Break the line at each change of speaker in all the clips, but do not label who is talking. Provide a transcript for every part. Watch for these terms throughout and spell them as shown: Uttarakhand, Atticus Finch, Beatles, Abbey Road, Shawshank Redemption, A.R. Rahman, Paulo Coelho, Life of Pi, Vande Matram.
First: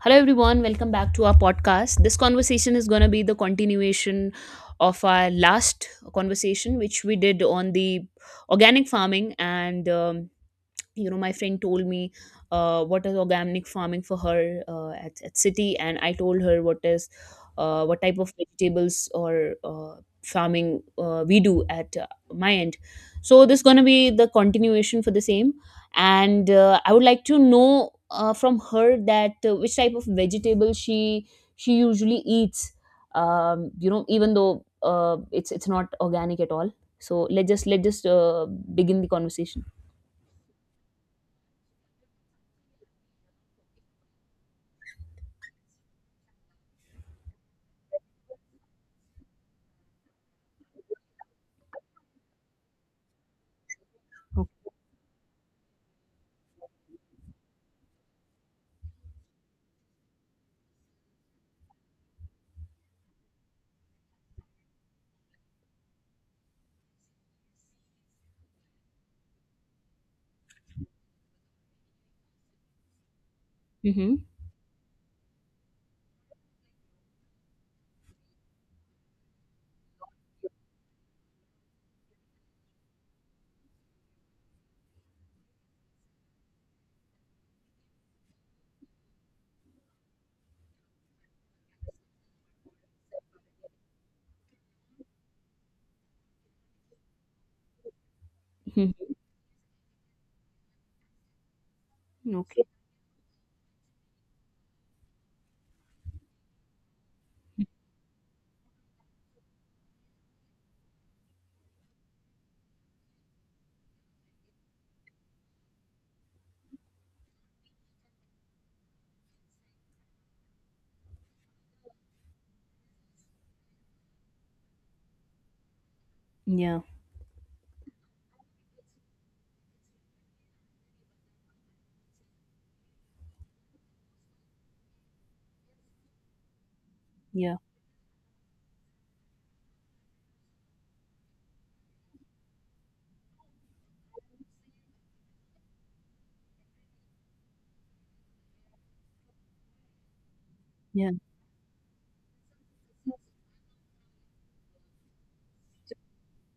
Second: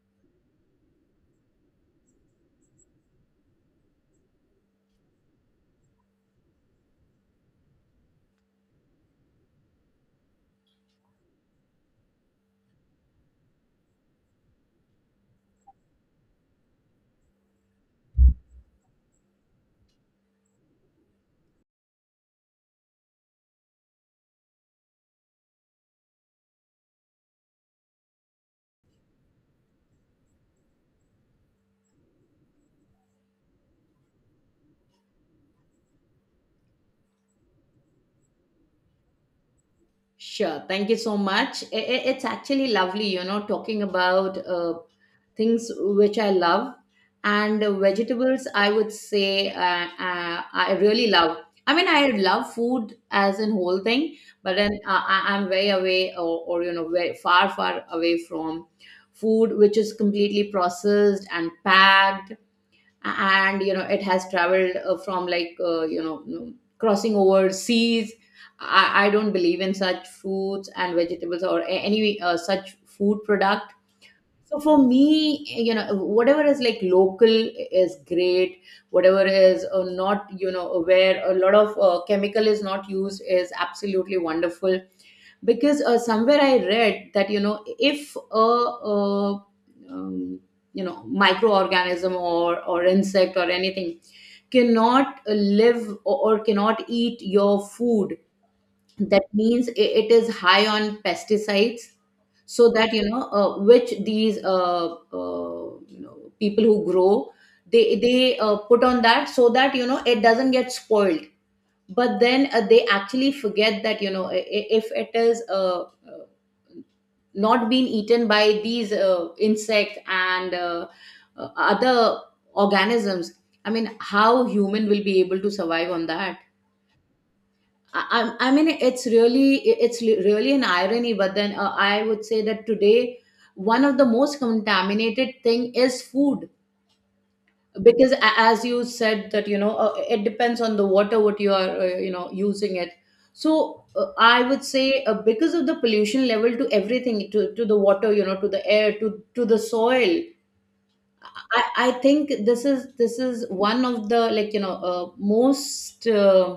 Hello, everyone. Welcome back to our podcast. This conversation is going to be the continuation of our last conversation, which we did on the organic farming and my friend told me what is organic farming for her at city, and I told her what is what type of vegetables or farming we do at my end. So this going to be the continuation for the same, and I would like to know from her that which type of vegetable she usually eats, even though it's not organic at all. So let's just begin the conversation.
Sure. Thank you so much. It's actually lovely, you know, talking about things which I love and vegetables. I would say I really love. I mean, I love food as in whole thing, but then I'm very away or you know very far away from food which is completely processed and packed, and you know it has traveled from like you know crossing over seas. I don't believe in such fruits and vegetables or any such food product.
Okay.
So for me, you know, whatever is like local is great. Whatever is not, you know, where a lot of chemical is not used, is absolutely wonderful, because somewhere I read that, you know, if uh um, you know, microorganism or insect or anything cannot live or cannot eat your food,
Mhm.
that means it is high on pesticides.
Okay.
So that, you know, which these you know, people who grow, they put on that so that, you know, it doesn't get spoiled. But then they actually forget that, you know, if it is uh, not being eaten by these insects and other organisms, I mean how human will be able to survive on that.
Yeah,
I mean, it's really really an irony. But then I would say that today, one of the most contaminated thing is food,
yeah,
because as you said that, you know, it depends on the water what you are you know using it. So I would say because of the pollution level to everything, to the water, you know, to the air, to the soil,
yeah,
I think this is one of the, like, you know, most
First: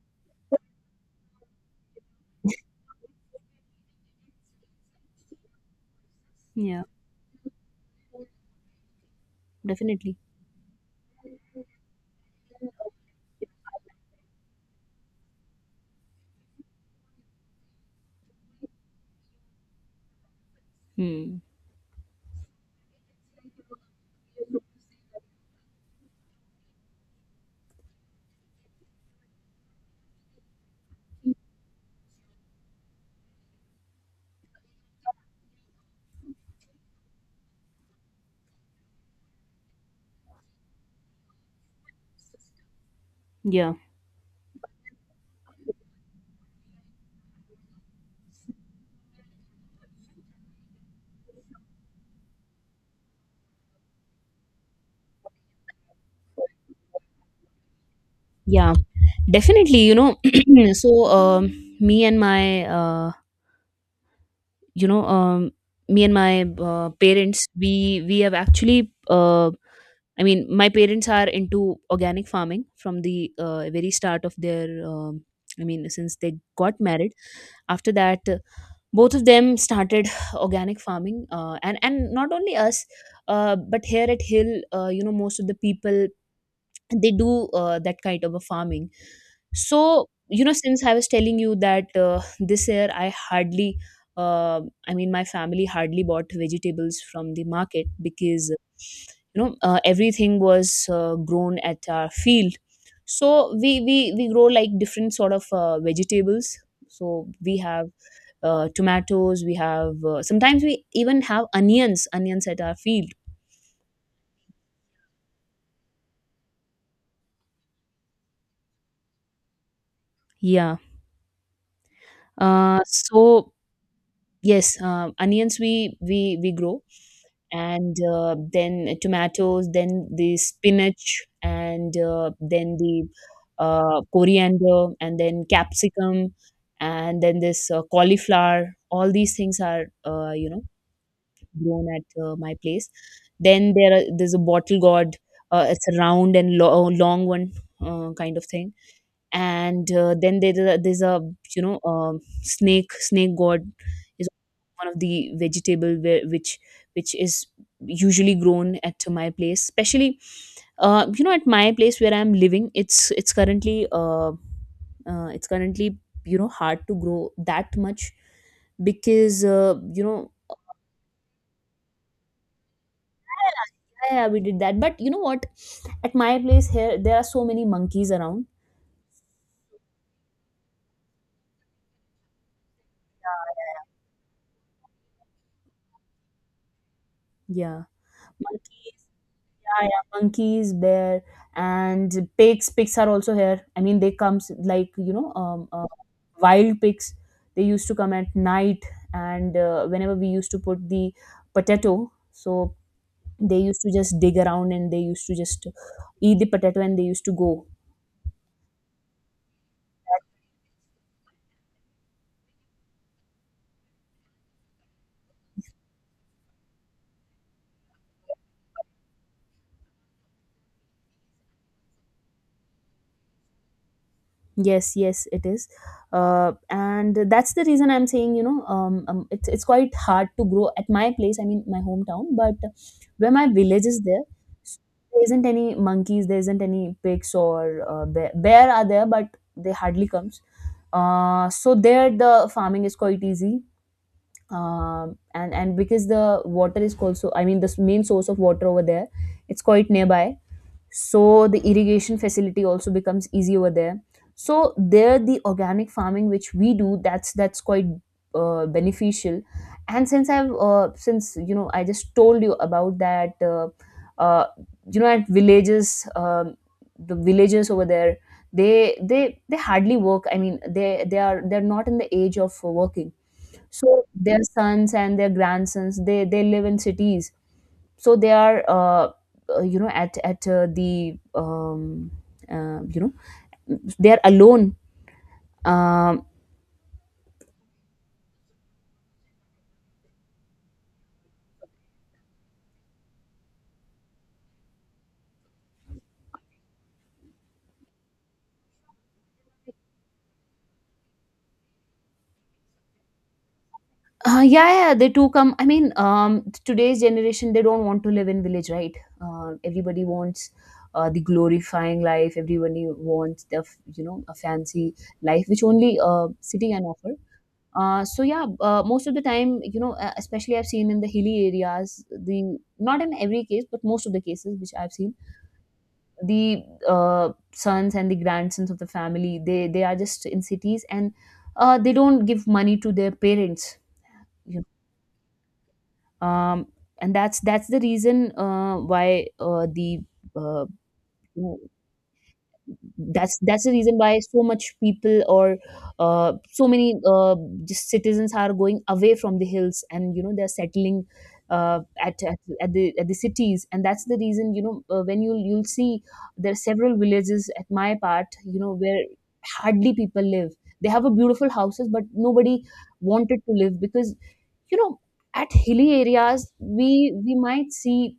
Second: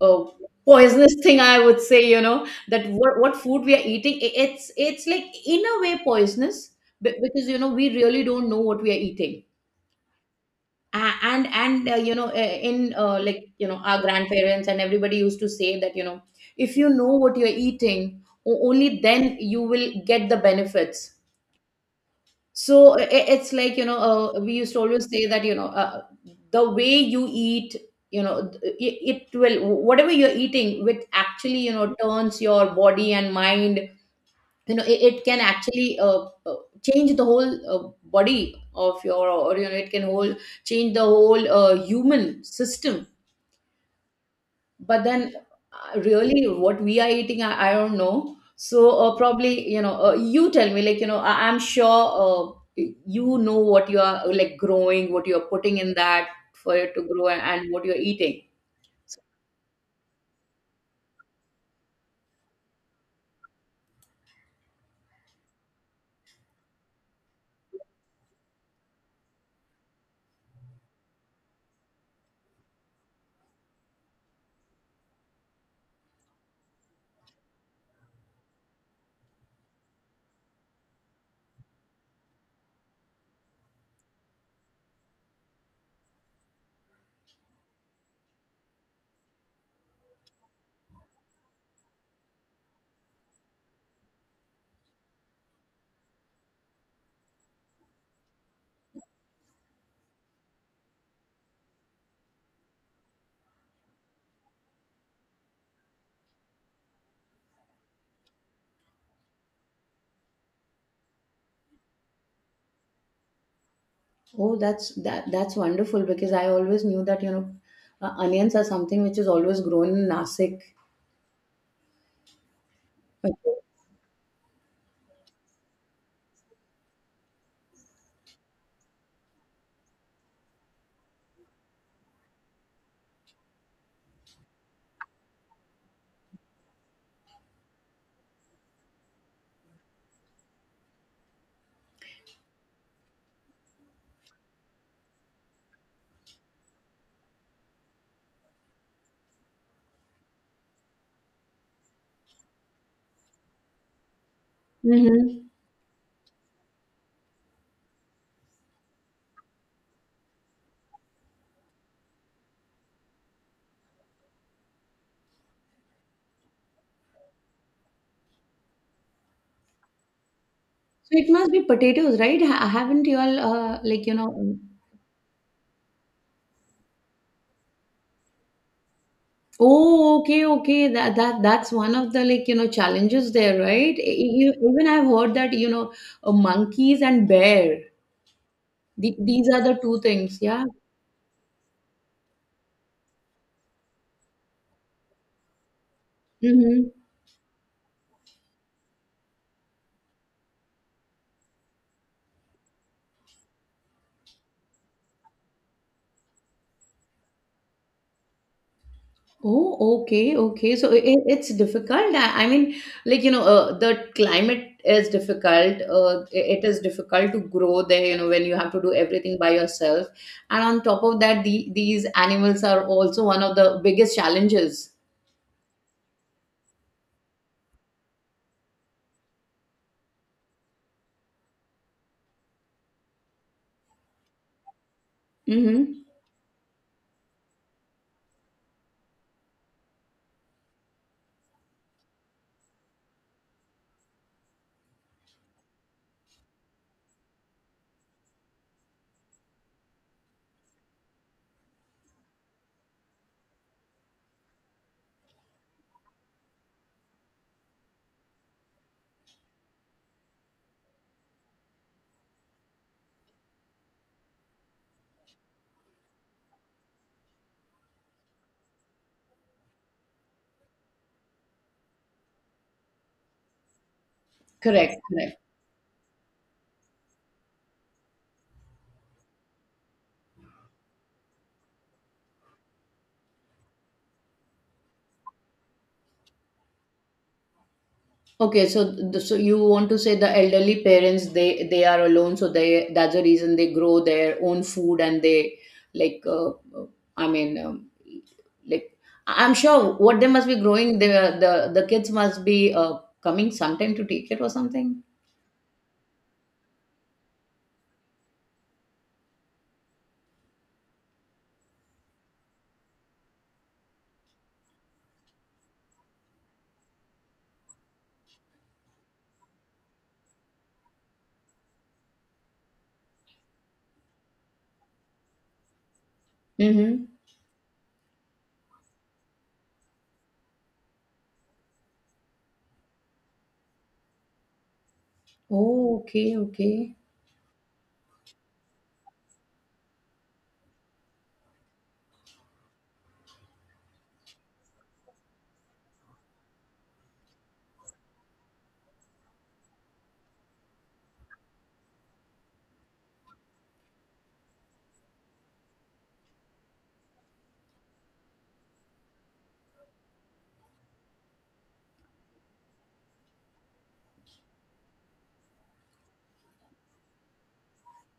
uh, poisonous thing, I would say, you know, what food we are eating. It's like in a way poisonous,
yeah,
because, you know, we really don't know what we are eating.
definitely.
And you know, in like, you know, our grandparents and everybody used to say that, you know, if you know what you're eating, only then you will get the benefits.
Hmm.
So it's like, you know, we used to always say that, you know, the way you eat, you know, it will, whatever you're eating, which actually, you know, turns your body and mind, you know, it can actually uh, change the whole body of your, or, you know, it can whole, change the whole human system.
Yeah,
But then really what we are eating, I don't know. So probably, you know, you tell me, like, you know, I'm sure you know what you are like growing, what you are putting in that for it to grow, and what you're eating.
yeah,
So,
definitely. You know, so me and my uh, you know, um, me and my parents, we have actually I mean, my parents are into organic farming from the very start of their I mean, since they got married. After that, both of them started organic farming, and not only us, but here at hill, most of the people, they do that kind of a farming. So since I was telling you that this year, uh, I mean my family hardly bought vegetables from the market, because everything was grown at our field. So we grow like different sort of vegetables. So we have tomatoes, we have sometimes we even have onions at our field.
oh, that's that's wonderful, because I always knew that, you know, onions are something which is always grown in Nasik.
Yeah, so yes, onions we grow, and then tomatoes, then the spinach, and then the coriander and then capsicum and then this cauliflower. All these things are, grown at my place. Then there's a bottle gourd, it's a round and long one, kind of thing. And then there's a, snake god is one of the
Mhm.
vegetable where, which is usually grown at my place, especially at my place where I'm living. It's currently, hard to grow that much, because
So it must be potatoes, right? Ha Haven't you all like, you
yeah,
know?
yeah, we did that, but you know what, at my place here, there are so many monkeys around.
Oh, okay, okay. That that's one of the, like, you know, challenges there, right? Even I've heard that, you know, monkeys and bear.
Yeah, monkeys.
These are the
Yeah,
two
yeah,
things. Yeah.
monkeys, bear, and pigs. Pigs are also here. I mean, they comes like, wild
Mm-hmm.
pigs. They used to come at night, and whenever we used to put the potato, so they used to just dig around and they used to just eat the potato and they used to go.
Oh, okay, okay. So it's difficult. I mean, like, you know, the climate is difficult. It is difficult to grow there, you know, when you have to do everything by yourself. And on top of that, these animals are also one of the biggest challenges.
Yes, yes, it is, and that's the reason I'm saying, it's quite hard to grow at my place. I mean, my hometown. But where my village is there, s- there isn't any
Mm-hmm.
monkeys, there isn't any pigs or bear. Bear are there, but they hardly comes. So there the farming is quite easy, and because the water is also, I mean, the main source of water over there, it's quite nearby, so the irrigation facility also becomes easy over there. So there, the organic farming which we do, that's quite, beneficial. And since I just told you about that, uh, at villages, the villagers over there, they hardly work. I mean, they're not in the age of working. So their sons
Correct,
and their
correct.
grandsons, they live in cities. So they are you know at the uh, you know they are alone, um,
Okay, so so you want to say the elderly parents, they are alone, so they, that's the reason they grow their own food, and they like uh, I mean, like, I'm sure what they must be growing, the the kids must be coming sometime to take it or
yeah, yeah,
something.
they too come. I mean, today's generation, they don't want to live in village, right? Uh, everybody wants the glorifying life. Everybody wants the f- you know a fancy life which only city can offer. So yeah, most of the time, especially I've seen in the hilly areas, the not in every case, but most of the cases which I've seen, the
Mm-hmm.
sons and the grandsons of the family, they are just in cities, and they don't give money to their parents, you
Oh,
know,
okay,
um,
okay.
and that's the reason why the uh, that's the reason why so much people or so many just citizens are going away from the hills, and they're settling at the cities. And that's the reason, when you'll see there are several villages at my part, where hardly people live. They have a beautiful houses, but nobody wanted to live, because you know at hilly areas, we might see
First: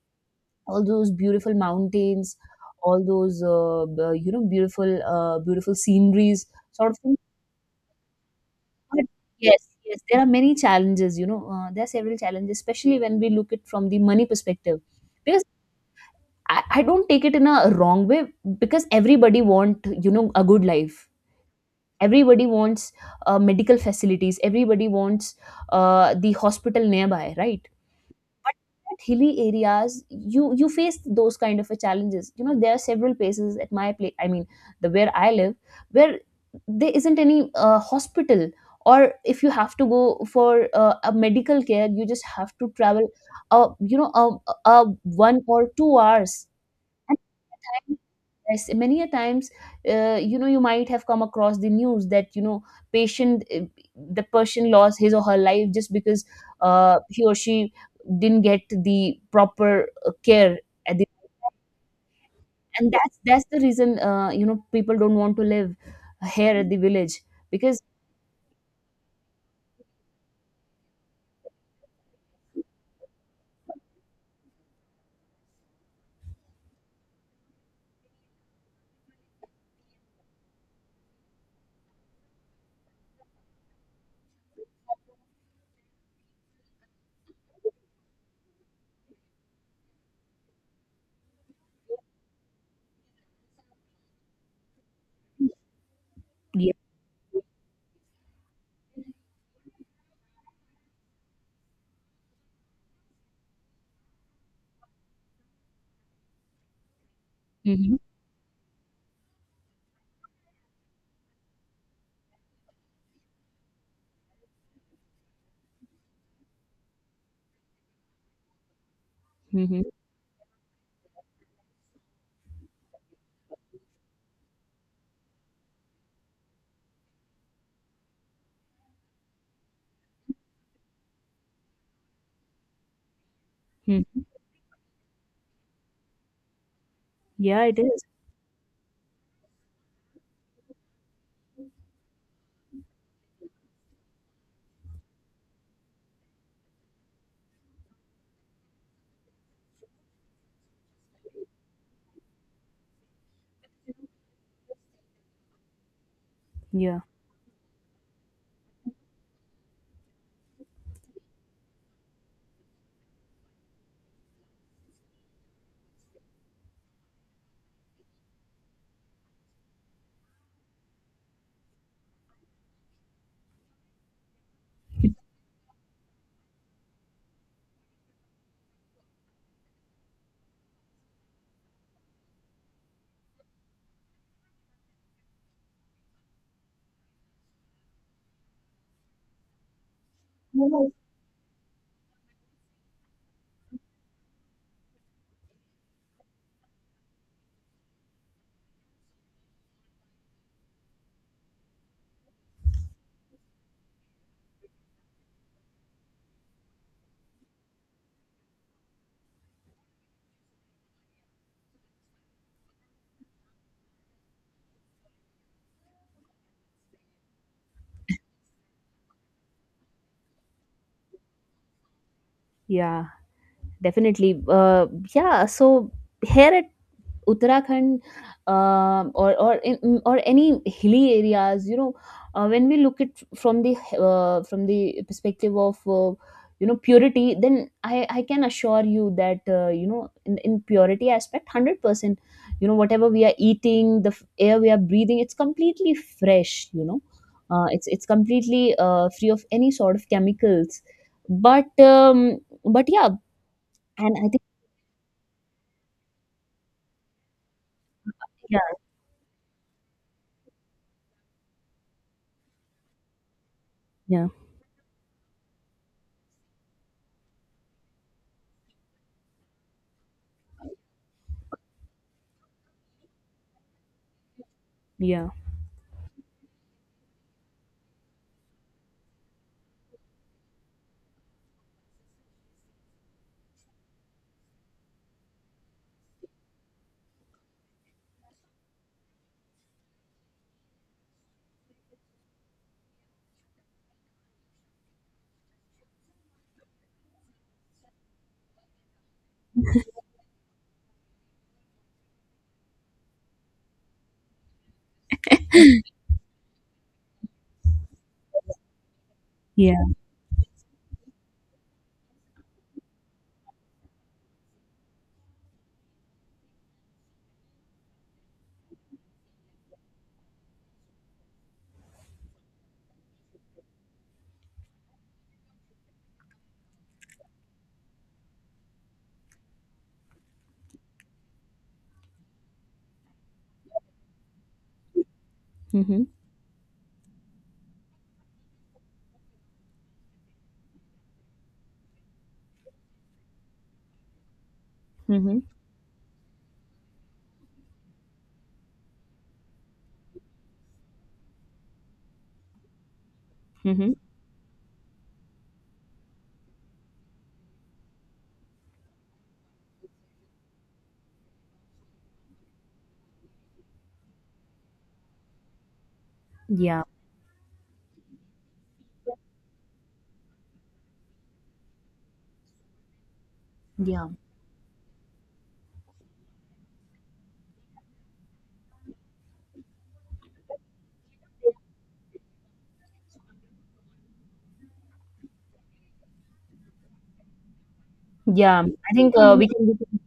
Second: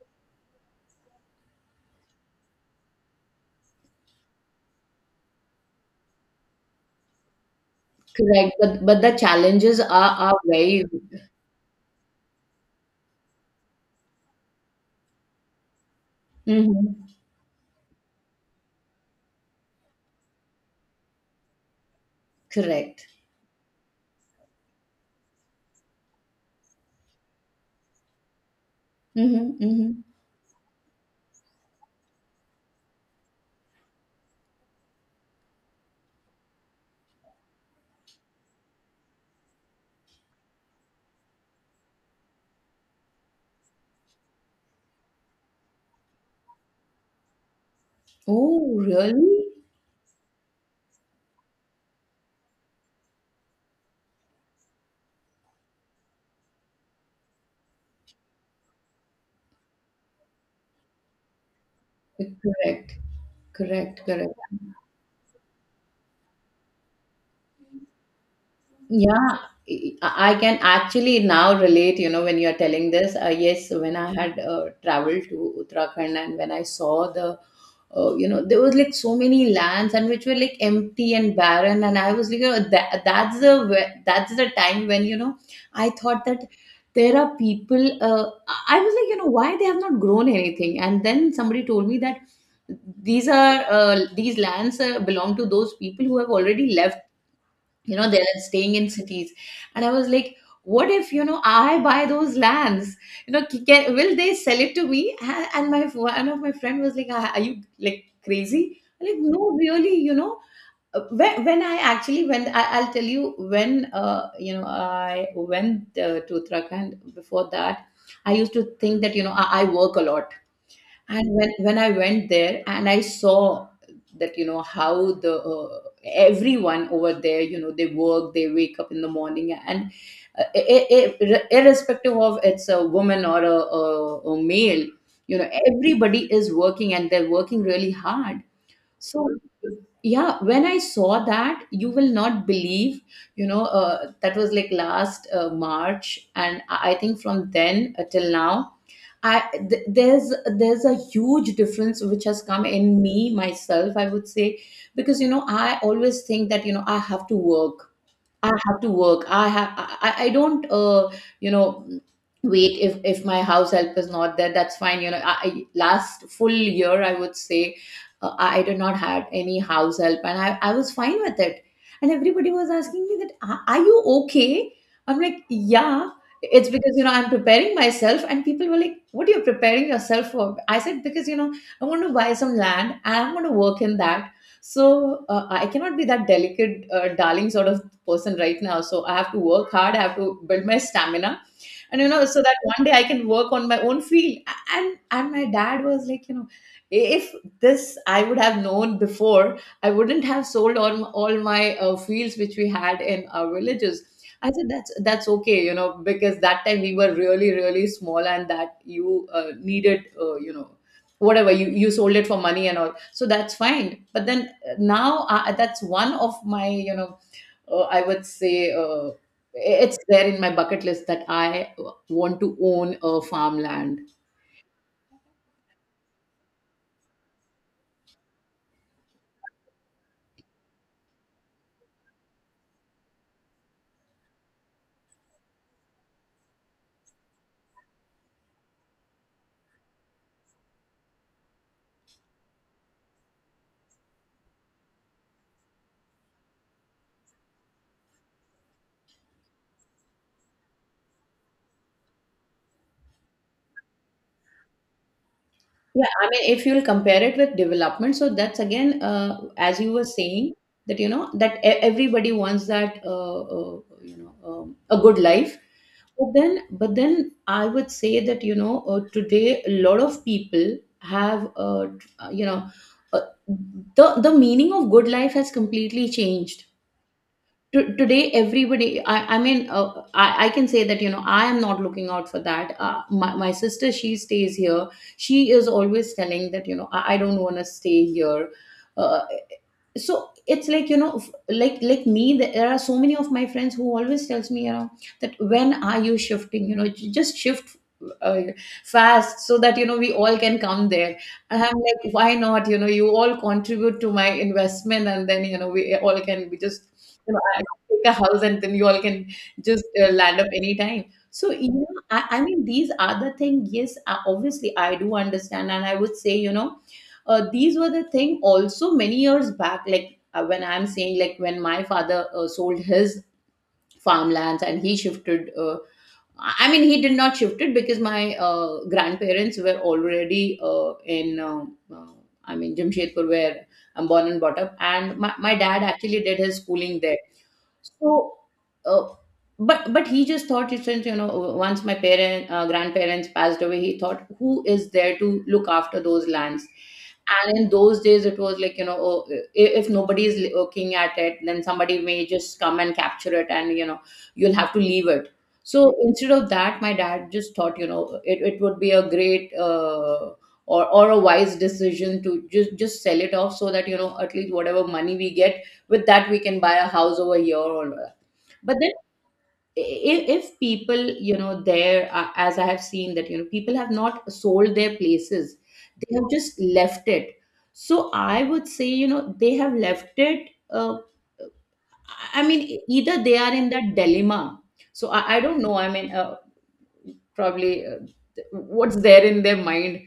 all those beautiful mountains, all those beautiful sceneries, sort of thing.
Correct, but
But
the
yes,
challenges
yes, there are
are
many
very
challenges. You know, there are several challenges, especially when we look at from the money perspective, because I don't
Mm-hmm.
take it in a wrong way, because everybody want, a good life. Everybody wants
Correct.
medical facilities. Everybody wants the hospital nearby, right? But at hilly
Mm-hmm. Mm-hmm.
areas, you face those kind of a challenges. You know, there are several places at my place. I mean, the where I live, where there isn't any hospital. Or if you have to go for a medical care, you just have to travel, a 1 or 2 hours. And yes,
Oh,
many a
really?
times, you might have come across the news that, you know, patient, uh, the person lost his or her life, just because he or she didn't get the proper care at the, and
Correct.
that's the reason,
Correct. Correct.
people don't want to live here at the village, because
Yeah, I can actually now relate, you know, when you're telling this. Yes, when I had traveled to Uttarakhand and when I saw the, you know, there was like so many lands and which were like empty and barren. And I was like, you know, that's the, that's the time when, you know, I thought that there are people, I was like, you know, why they have not grown anything. And then somebody told me that these are, these lands belong to those people who have
yeah.
already left, you know, they're staying in cities. And I was like, what if, you know, I buy those lands, you know, will they sell it to me? And my, one of my friend was like, are you
Hmm,
like crazy? I'm like, no, really, you know. When I actually, I'll tell you, when uh, you know, I went to Uttarakhand, before that I used to think that, you know, I
hmm,
work a lot. And when I went there and I saw that, you know, how the everyone over there, you know, they work, they wake up in the morning, and irrespective of it's a woman or
hmm.
a male, you know, everybody is working and they're working
Yeah, it
really
is.
hard. So, yeah, when I saw that, you will not believe, you know, that was like last March, and I think from then till now, I, there's a huge difference which has come in me myself, I would say, because you know I always think that you know
Yeah,
I have to work, I have to work. I have. I don't. You know, wait. If my house help is not there, that's fine. You know, I last full year, I would say, I did not had any house help, and I was fine with it. And everybody was asking me that, are you okay?" I'm like, "Yeah." It's because you know I'm preparing myself, and people were like, "What are you preparing yourself for?" I said, "Because you know I'm going to buy some land, and I'm going to work in that." So I cannot be that delicate, darling sort of person right now, so I have to work hard, I have to build my stamina, and you know, so that one day I can work on my own field. And my dad was like, you know, if this I would have known before, I wouldn't have sold all my fields which we had in our villages. I said that's okay, you know, because that time we were really small, and that you needed you know, whatever you sold it for money and all, so that's fine. But then now that's one of my, you know, I would say it's there in my bucket list that I want to own
yeah,
a farmland.
definitely, yeah. So here at Uttarakhand, or or any hilly areas, when we look at from the perspective of, purity, then I can assure you that, in purity aspect, 100%, you know, whatever we are eating, the air we are breathing, it's completely fresh, you know. It's completely free of any sort of chemicals, but um, but yeah, and I think
Yeah, I mean, if you'll compare it with development, so
yeah,
that's again, as you were saying, that you know that everybody wants that you
yeah,
know, a good life. But then I would say that you know today a lot of people have you know, uh, the meaning of good
yeah,
life has completely changed. Today everybody, I mean I can say that you know I am not looking out for that. My sister, she stays here. She is always telling that you know, I don't want to stay here. uh, so it's like you know, like me, there are so many of my friends who always tells me, you know, that when are you shifting, you know, just shift uh, fast so that you know we all can come there. And I'm like, why not? You know, you all contribute to my investment and then you know we all can, we just, you know, take a house, and then you all can
yeah.
just land up anytime. So, you know, I mean, these are the thing. Yes, I, obviously, I do understand. And I would say, you know, these were the thing also many years back, like when I'm saying, like when my father sold his farmlands and he shifted. I mean, he did not shift it because my grandparents were already uh, I mean, Jamshedpur, where I'm born and brought up. And my dad
Mm-hmm.
actually did his schooling there. So, uh, but he just thought it's, since you know once my parent, grandparents passed away, he thought who is there to look after those lands. And in those days, it was like you know, oh, if nobody is looking at it, then somebody may just come and capture it, and you
Mm-hmm.
know, you'll have to leave it. So instead of that, my dad just thought, you know, it would be a great uh, or a wise decision to just sell it off, so that you know at least whatever money we get, with that we can buy
Yeah,
a house over here or whatever. But then if people, you know, there, as I have seen that you know people have
yeah,
not sold their places, they have just left it. So I would say, you know, they have left it. I mean, either they are in that dilemma. So I don't know, I mean, probably
yeah. I
what's
think
there in
we
their
can we can
mind.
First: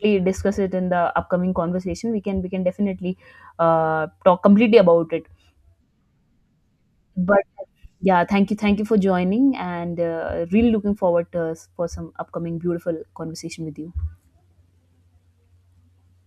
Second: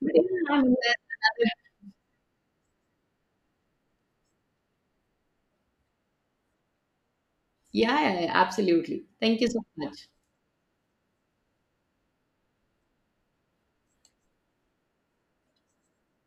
But, yeah,
discuss
I mean,
it in
that-
the upcoming conversation. We can definitely talk completely about it. But
yeah,
yeah,
yeah,
thank you for
absolutely, thank you
joining,
so
and
much.
really looking forward for some upcoming beautiful conversation with you.